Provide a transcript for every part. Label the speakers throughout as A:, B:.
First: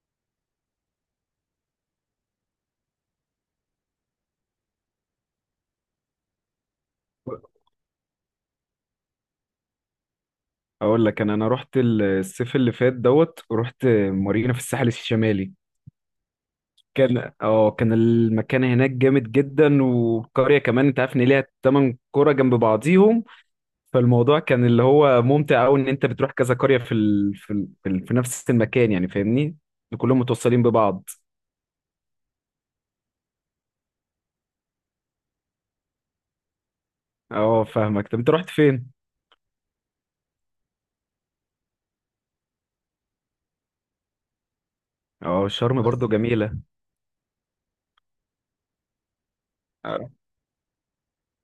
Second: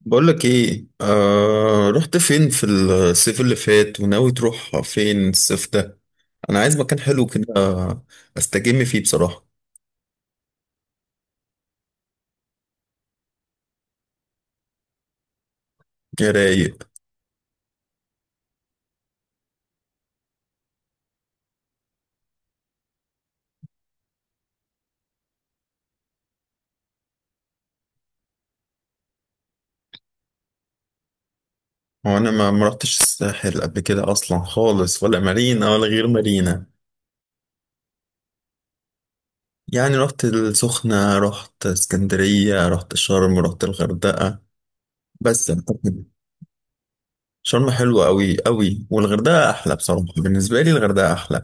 A: بقولك ايه، آه، رحت فين في الصيف اللي فات وناوي تروح فين الصيف ده؟ انا عايز مكان حلو كده استجم فيه بصراحة.
B: اقول لك، انا رحت الصيف اللي فات. رحت مارينا في الساحل الشمالي.
A: يا رايق.
B: كان المكان هناك جامد جدا، والقريه كمان انت عارف ان ليها 8 قرى جنب بعضيهم. فالموضوع كان اللي هو ممتع قوي ان انت بتروح كذا قريه في نفس المكان، يعني فاهمني. كلهم متوصلين ببعض.
A: هو انا ما رحتش الساحل قبل كده اصلا خالص، ولا مارينا ولا غير مارينا.
B: اه، فاهمك. طب انت رحت فين؟
A: يعني رحت السخنة، رحت اسكندرية، رحت شرم، رحت الغردقة
B: اه
A: بس
B: شرم
A: أعتقد
B: برضو بس جميله.
A: شرم حلوة قوي والغردقة احلى. بصراحة
B: آه،
A: بالنسبة لي الغردقة احلى.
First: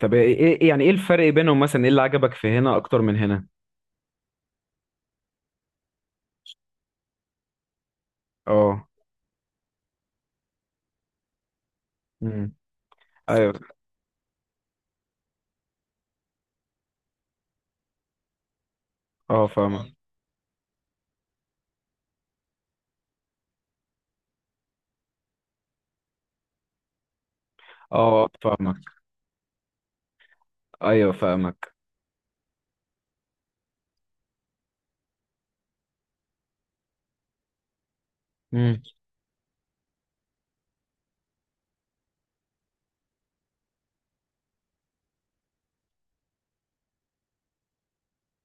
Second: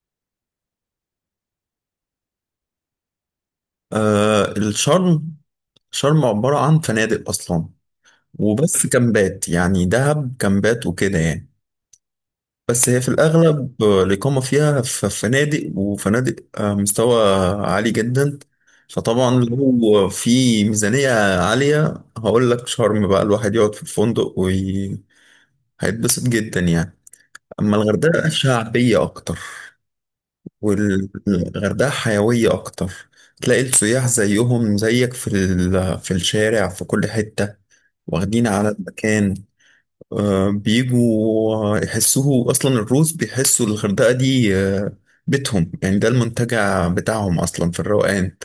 B: طب ايه، إيه- إيه، يعني ايه الفرق بينهم مثلا، ايه اللي عجبك في هنا اكتر من هنا؟
A: آه الشرم، شرم عبارة عن فنادق اصلا، وبس
B: اه.
A: كامبات، يعني دهب كامبات وكده يعني.
B: امم.
A: بس هي في
B: ايوه.
A: الأغلب الإقامة فيها في فنادق وفنادق. مستوى عالي جدا. فطبعا
B: اه، فاهمك.
A: لو في ميزانية عالية هقول لك شرم بقى الواحد يقعد في الفندق وهيتبسط جدا يعني. أما
B: اه،
A: الغردقة
B: فاهمك.
A: شعبية أكتر،
B: ايوه، فاهمك.
A: والغردقة حيوية أكتر. تلاقي السياح زيهم زيك في الشارع في كل حتة، واخدين على
B: امم.
A: المكان. بيجوا يحسوه اصلا، الروس بيحسوا الغردقه دي بيتهم يعني، ده المنتجع بتاعهم اصلا في الروقان.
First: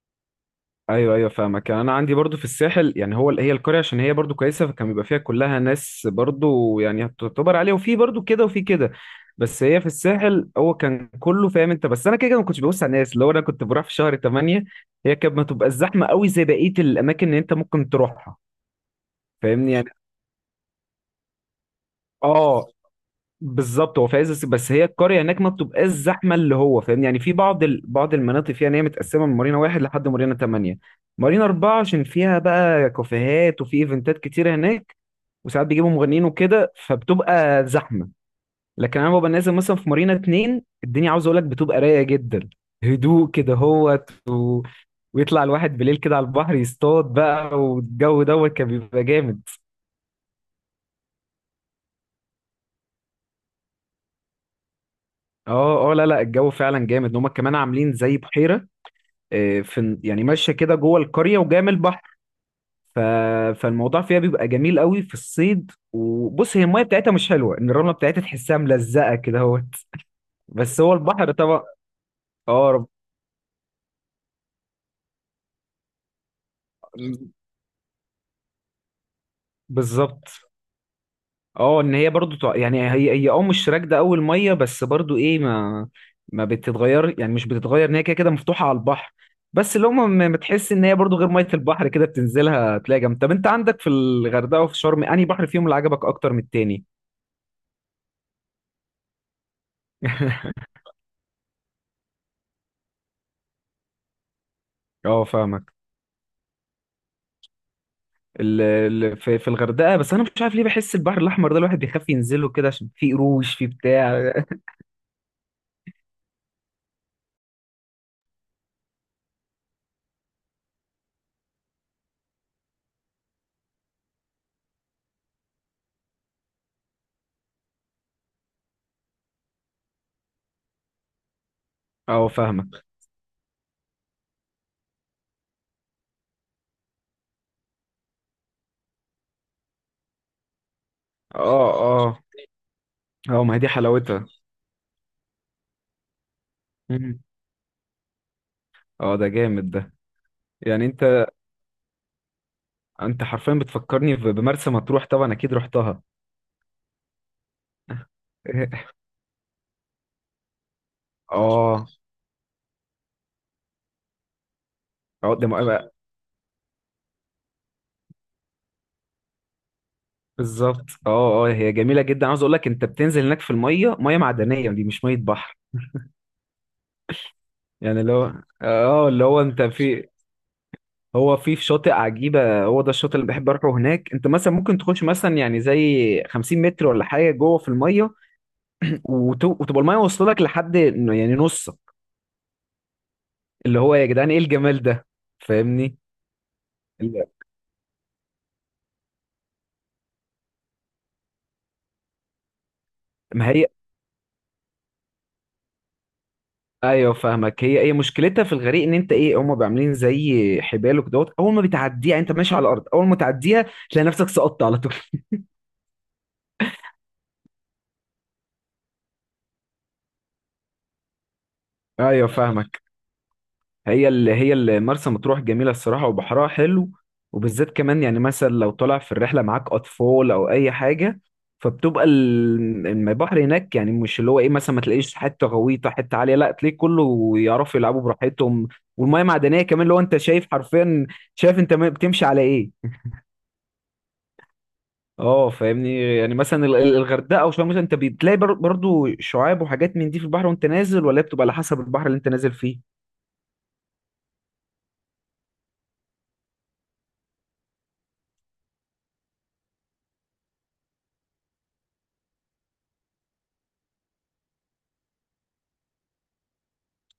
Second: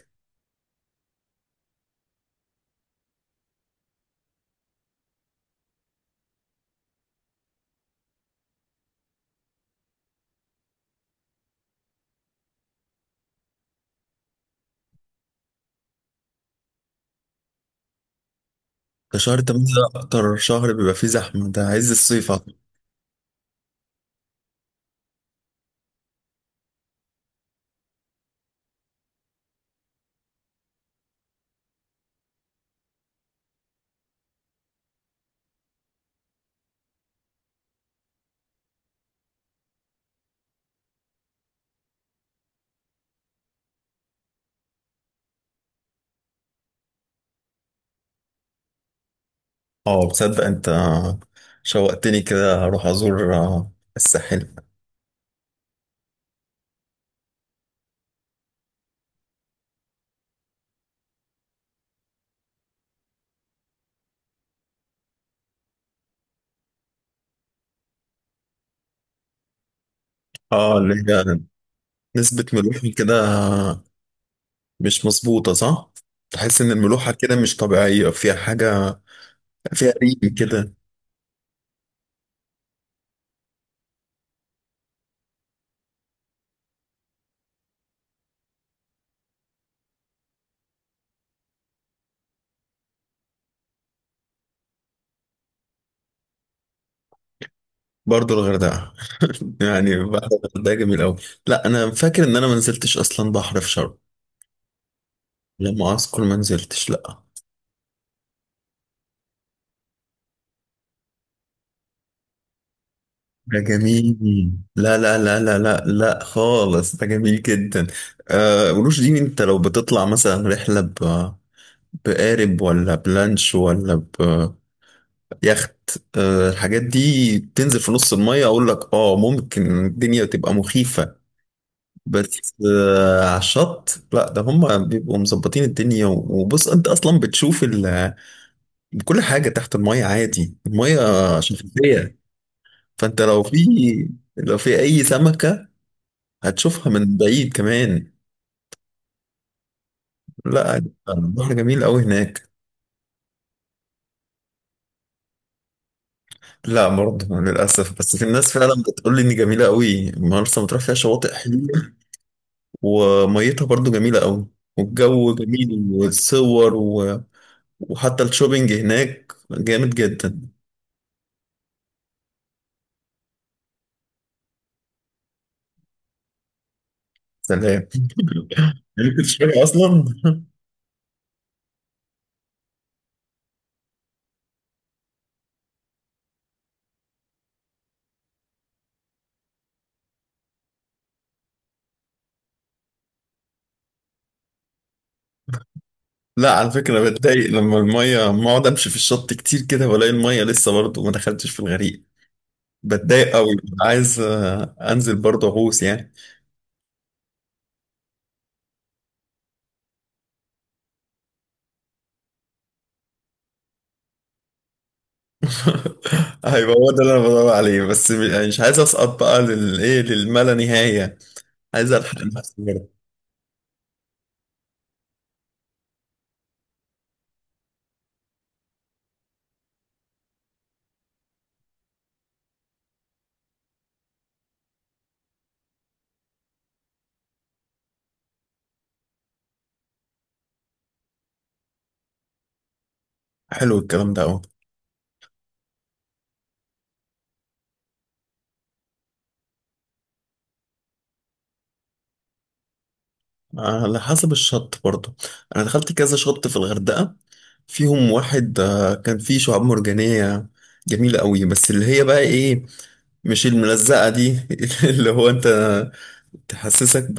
B: ايوه ايوه، فاهمك. يعني انا عندي برضو في الساحل، يعني هو هي القريه عشان هي برضو كويسه، فكان بيبقى فيها كلها ناس، برضو يعني تعتبر عليها، وفي برضو كده وفي كده. بس هي في الساحل، هو كان كله فاهم انت، بس انا كده كده ما كنتش ببص على الناس، اللي هو انا كنت بروح في شهر 8. هي كانت ما تبقى الزحمه قوي زي بقيه الاماكن اللي انت ممكن تروحها.
A: ده شهر
B: فاهمني
A: 8
B: يعني.
A: ده اكتر شهر بيبقى فيه زحمه، ده عز الصيف أصلاً.
B: اه، بالظبط. هو في عز الصيف، بس هي القريه هناك ما بتبقاش زحمه، اللي هو فاهم يعني بعض المناطق فيها، ان هي متقسمه من مارينا واحد لحد مارينا تمانية. مارينا اربعه عشان فيها بقى كافيهات وفي ايفنتات كتيره هناك، وساعات بيجيبوا مغنيين وكده، فبتبقى زحمه. لكن انا ببقى نازل مثلا في مارينا اتنين، الدنيا عاوز اقول لك بتبقى رايقه جدا، هدوء كده، ويطلع الواحد بالليل كده على البحر، يصطاد بقى، والجو كان بيبقى جامد.
A: اه، بتصدق انت؟ شوقتني كده اروح ازور الساحل.
B: اه اه، لا لا الجو فعلا جامد، ان هم كمان عاملين زي بحيره. آه، في يعني ماشيه كده جوه القريه وجايه من البحر. ف... فالموضوع فيها بيبقى جميل قوي في الصيد. وبص هي الميه بتاعتها مش حلوه، ان الرمله بتاعتها تحسها ملزقه كده اهوت،
A: اه
B: بس هو
A: اللي
B: البحر
A: هي
B: طبعا.
A: نسبه
B: اه،
A: ملوحه كده مش مظبوطه، صح؟ تحس ان الملوحه كده مش طبيعيه، فيها حاجه، فيها
B: بالظبط.
A: ريم كده.
B: اه ان هي برضو يعني هي مش راكده قوي الميه، بس برضو ايه، ما بتتغير، يعني مش بتتغير ان هي كده كده مفتوحه على البحر. بس لو ما بتحس ان هي برضو غير ميه البحر كده، بتنزلها تلاقي جنب. طب انت عندك في الغردقه وفي شرم، انهي بحر فيهم اللي عجبك اكتر من التاني؟
A: برضه الغردقة. يعني بحر الغردقة جميل أوي. لا، أنا فاكر إن أنا ما نزلتش أصلا بحر في شرم.
B: اه، فاهمك.
A: لما أذكر ما نزلتش، لا.
B: في الغردقه، بس انا مش عارف ليه، بحس البحر الاحمر ده الواحد بيخاف ينزله كده عشان فيه قروش،
A: ده
B: فيه
A: جميل،
B: بتاع.
A: لا خالص، ده جميل جدا. آه قروش دي، أنت لو بتطلع مثلا رحلة ب بقارب ولا بلانش ولا بيخت، آه الحاجات دي تنزل في نص المية أقول لك، آه ممكن الدنيا تبقى مخيفة.
B: اه،
A: بس
B: فاهمك.
A: على الشط لا، ده هم بيبقوا مظبطين الدنيا. وبص انت اصلا بتشوف ال... كل حاجه تحت الميه عادي، الميه
B: اه
A: شفافيه.
B: اه.
A: فانت لو
B: اه، ما
A: في
B: هي دي حلاوتها.
A: لو في اي سمكه هتشوفها من
B: مم.
A: بعيد كمان.
B: اه، ده جامد ده.
A: لا
B: يعني انت
A: البحر جميل قوي هناك.
B: انت حرفيا بتفكرني بمرسى مطروح. طبعا اكيد رحتها.
A: لا برضه للاسف، بس في الناس فعلا بتقول لي ان جميله قوي مرسى مطروح، فيها شواطئ
B: اه.
A: حلوه وميتها برضه جميله قوي، والجو
B: اه،
A: جميل والصور و... وحتى الشوبينج هناك جامد جدا.
B: بالظبط. اه اه، هي جميله جدا. عاوز اقول لك انت بتنزل هناك، في الميه، ميه معدنيه دي، مش ميه بحر.
A: سلام.
B: يعني اللي هو اه،
A: يعني
B: اللي
A: كنت
B: هو انت
A: شايفها
B: في،
A: اصلا.
B: هو في شاطئ عجيبة، هو ده الشاطئ اللي بحب أروحه هناك. أنت مثلا ممكن تخش مثلا، يعني زي 50 متر ولا حاجة جوه في المية، وتبقى المية واصلة لك لحد إنه يعني نصك، اللي هو يا جدعان إيه الجمال ده، فاهمني.
A: لا على فكره
B: ال-
A: بتضايق لما الميه، لما اقعد امشي في الشط كتير كده والاقي الميه لسه برضه ما دخلتش في الغريق، بتضايق
B: ما
A: قوي.
B: هي
A: عايز انزل برضه اغوص يعني.
B: أيوه، فاهمك. هي، هي مشكلتها في الغريق إن أنت إيه، هما بيبقوا عاملين زي حبال وكدهوت، أول ما بتعديها يعني أنت ماشي على الأرض، أول ما تعديها تلاقي نفسك سقطت على طول.
A: هيبقى هو ده اللي انا بدور عليه، بس يعني مش عايز اسقط بقى للايه، للما لا نهايه، عايز الحق
B: أيوه،
A: نفسي
B: فاهمك.
A: كده.
B: هي اللي مرسى مطروح جميلة الصراحة، وبحرها حلو. وبالذات كمان يعني مثلا لو طالع في الرحلة معاك أطفال أو أي حاجة، فبتبقى البحر هناك، يعني مش اللي هو إيه مثلا ما تلاقيش حتة غويطة، حتة عالية. لا تلاقيه كله يعرفوا يلعبوا براحتهم. والمية معدنية كمان، اللي هو أنت شايف حرفيا، شايف أنت بتمشي على إيه.
A: حلو الكلام ده قوي.
B: اه فاهمني. يعني مثلا الغردقة أو شرم مثلا، أنت بتلاقي برضو شعاب وحاجات من دي في البحر وأنت نازل. ولا هي بتبقى على حسب البحر اللي أنت نازل فيه.
A: على حسب الشط برضه. انا دخلت كذا شط في الغردقة، فيهم واحد كان فيه شعاب مرجانية جميلة قوي، بس اللي هي بقى ايه؟ مش الملزقة دي. اللي هو انت تحسسك ب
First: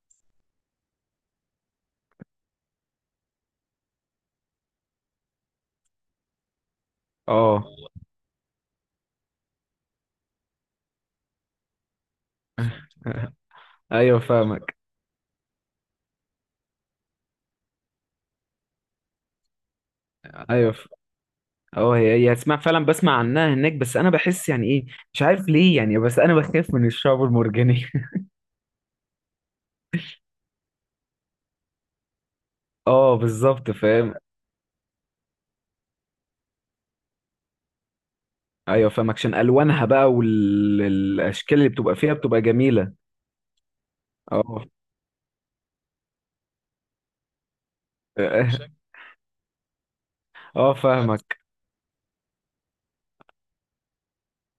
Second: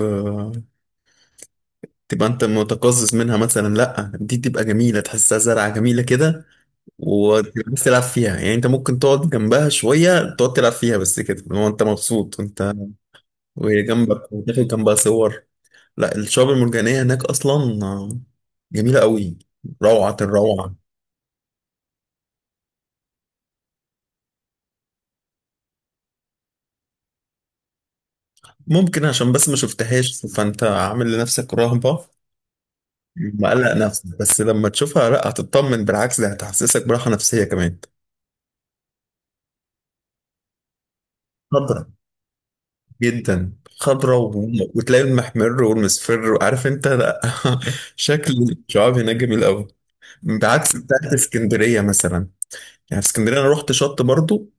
A: تبقى انت متقزز منها، مثلا لا، دي تبقى جميلة، تحسها زرعة جميلة كده.
B: اه.
A: وتبقى بس تلعب فيها، يعني انت ممكن تقعد جنبها شوية، تقعد تلعب فيها بس كده، اللي هو انت مبسوط، انت وهي
B: ايوه،
A: جنبك، وتاخد
B: فاهمك.
A: جنبها صور. لا الشعاب المرجانية هناك أصلا جميلة قوي، روعة
B: ايوه،
A: الروعة.
B: اه هي، هي اسمع، فعلا بسمع عنها هناك، بس انا بحس يعني ايه، مش عارف ليه يعني، بس انا بخاف من الشعب المرجاني.
A: ممكن عشان بس ما شفتهاش فأنت عامل لنفسك رهبة،
B: اه بالظبط،
A: مقلق نفسك،
B: فاهم.
A: بس لما تشوفها لا هتطمن، بالعكس ده هتحسسك براحة نفسية كمان.
B: ايوه فاهمك، عشان الوانها بقى والاشكال اللي
A: خضرة
B: بتبقى فيها بتبقى جميله.
A: جدا، خضرة و...
B: اه.
A: وتلاقي المحمر والمصفر وعارف انت، لا. شكل
B: اه.
A: الشعاب هناك جميل قوي،
B: آه،
A: بعكس بتاعت
B: فاهمك.
A: اسكندرية مثلا. يعني في اسكندرية انا رحت شط برضو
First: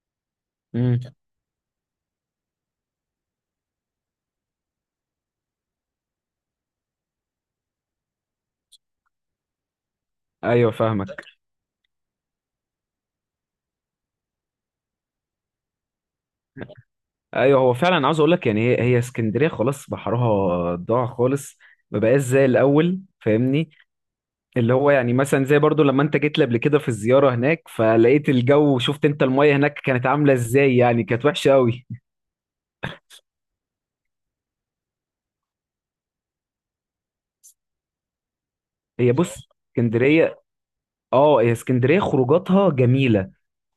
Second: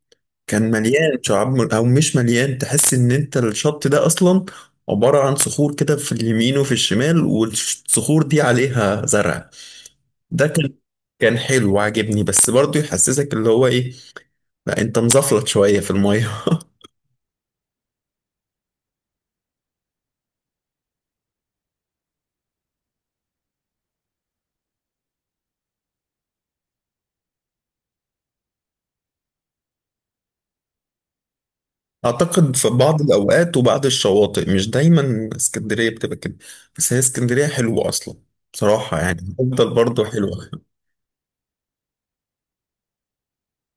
A: كان
B: امم.
A: مليان شعاب او مش مليان، تحس ان انت الشط ده اصلا عبارة عن صخور كده في اليمين وفي الشمال، والصخور دي عليها زرع. ده كان
B: ايوه، فاهمك.
A: كان حلو وعجبني، بس برضه يحسسك اللي هو ايه، لا انت مزفلت شوية في المية.
B: ايوه، هو فعلا عاوز اقول لك، يعني هي هي اسكندريه خلاص بحرها ضاع خالص، ما بقاش زي الاول، فاهمني. اللي هو يعني مثلا زي برضو لما انت جيت لي قبل كده في الزيارة هناك، فلقيت الجو وشفت انت المية هناك كانت عاملة ازاي، يعني كانت وحشة قوي.
A: اعتقد في بعض الاوقات وبعض الشواطئ، مش دايما اسكندرية بتبقى كده. بس هي اسكندرية حلوة اصلا، بصراحة
B: هي
A: يعني
B: بص
A: افضل برضه
B: اسكندرية،
A: حلوة.
B: اه هي اسكندرية خروجاتها جميلة.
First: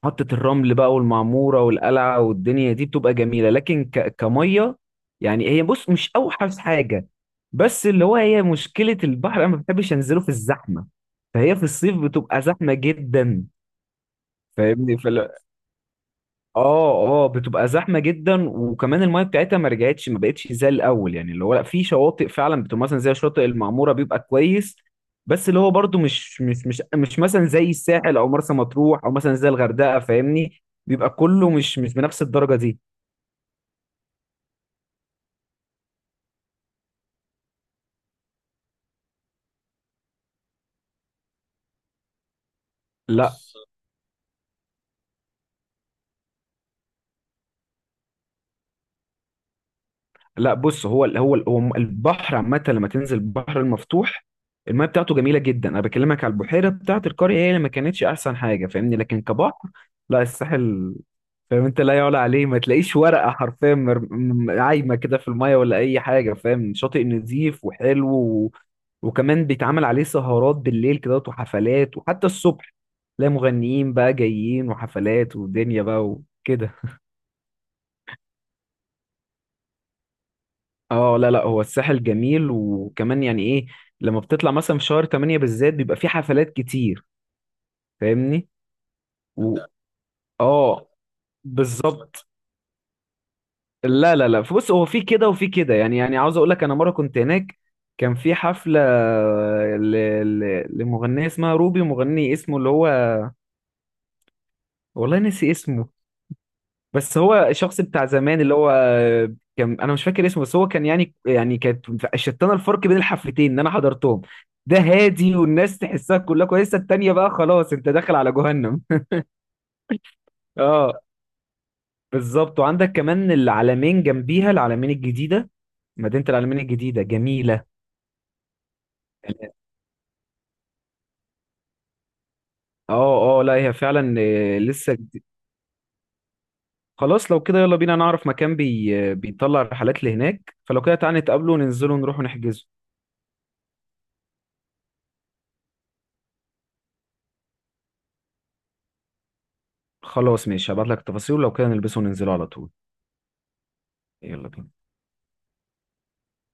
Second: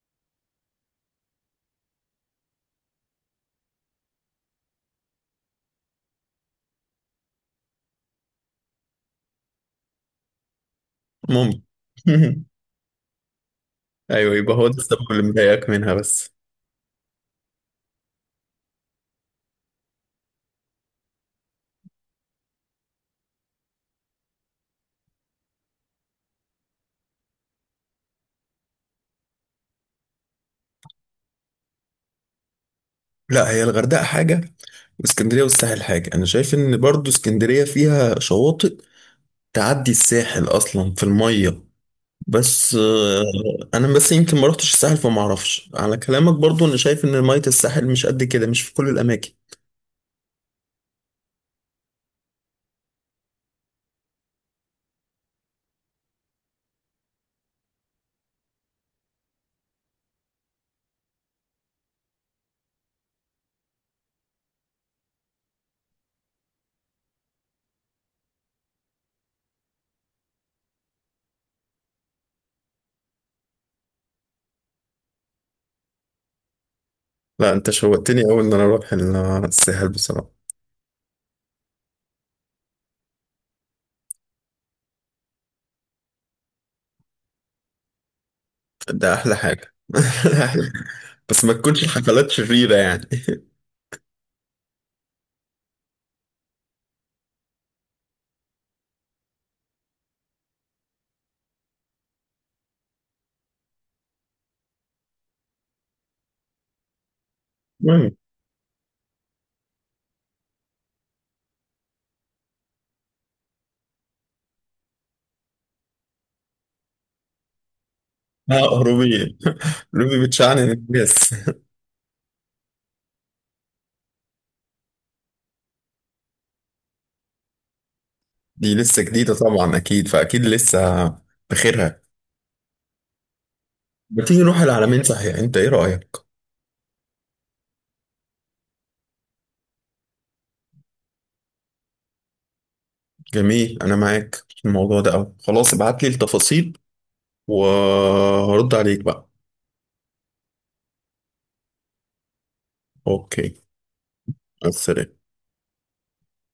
B: محطة الرمل بقى والمعمورة والقلعة والدنيا دي بتبقى جميلة. لكن كمية، يعني هي بص مش اوحش حاجة. بس اللي هو هي مشكلة البحر، انا ما بحبش انزله في الزحمة، فهي
A: ممكن.
B: في الصيف بتبقى زحمة جدا.
A: ايوه، يبقى هو ده
B: فاهمني.
A: السبب اللي مضايقك منها بس.
B: اه اه، بتبقى زحمه جدا، وكمان المايه بتاعتها ما رجعتش، ما بقتش زي الاول، يعني اللي هو لا في شواطئ فعلا بتبقى مثلا زي شاطئ المعموره بيبقى كويس. بس اللي هو برضو مش مثلا زي الساحل او مرسى مطروح او مثلا زي الغردقه، فاهمني، بيبقى كله مش بنفس الدرجه دي.
A: لا هي الغردقة حاجة، اسكندريه والساحل حاجه. انا شايف ان برضو اسكندريه فيها شواطئ تعدي الساحل اصلا في الميه، بس
B: لا
A: انا بس يمكن ما رحتش الساحل فما اعرفش، على كلامك برضو انا شايف ان ميه الساحل مش قد كده، مش في كل الاماكن.
B: لا بص هو البحر عامة، لما تنزل البحر المفتوح الميه بتاعته جميلة جدا. انا بكلمك على البحيرة بتاعة القرية، هي اللي ما كانتش احسن حاجة، فاهمني، لكن كبحر لا، الساحل فاهم انت لا يعلى عليه، ما تلاقيش ورقة حرفيا عايمة كده في الميه ولا اي حاجة، فاهم. شاطئ نظيف وحلو و... وكمان بيتعمل عليه سهرات بالليل كده، وحفلات، وحتى الصبح تلاقي مغنيين بقى جايين وحفلات ودنيا بقى وكده.
A: لا انت شوقتني اول ان انا اروح الساحل بصراحه.
B: اه لا لا، هو الساحل جميل، وكمان يعني ايه، لما بتطلع مثلا في شهر 8 بالذات بيبقى في حفلات كتير، فاهمني
A: ده احلى
B: و...
A: حاجه.
B: اه
A: بس ما تكونش
B: بالظبط.
A: الحفلات شريره يعني.
B: لا لا لا، بص هو في كده وفي كده، يعني عاوز اقول لك انا مره كنت هناك، كان في حفله ل... ل... لمغنيه اسمها روبي، ومغني اسمه اللي هو، والله نسي اسمه، بس هو الشخص بتاع
A: المهم،
B: زمان، اللي هو كان، انا مش فاكر اسمه، بس هو كان يعني، كانت شتانه الفرق بين الحفلتين ان انا حضرتهم. ده هادي والناس تحسها كلها كويسه، التانيه بقى خلاص انت داخل على
A: لا
B: جهنم.
A: روبي، روبي بتشعنن
B: اه،
A: الناس.
B: بالظبط. وعندك كمان العلمين جنبيها، العلمين الجديده، مدينه العلمين الجديده جميله.
A: دي لسه جديده طبعا، اكيد فاكيد لسه بخيرها.
B: اه اه لا هي فعلا،
A: ما تيجي
B: آه،
A: نروح
B: لسه
A: العلمين
B: جديد.
A: صحيح، انت ايه رأيك؟
B: خلاص لو كده يلا بينا نعرف مكان بي... آه، بيطلع رحلات لهناك، فلو كده تعالى نتقابلوا وننزلوا نروحوا نحجزوا.
A: جميل، انا معاك في الموضوع ده قوي، خلاص ابعت لي التفاصيل وهرد عليك بقى.
B: خلاص ماشي، هبعت لك التفاصيل، ولو كده نلبسه وننزلوا على طول.
A: اوكي،
B: يلا
A: مع
B: بينا.
A: السلامة.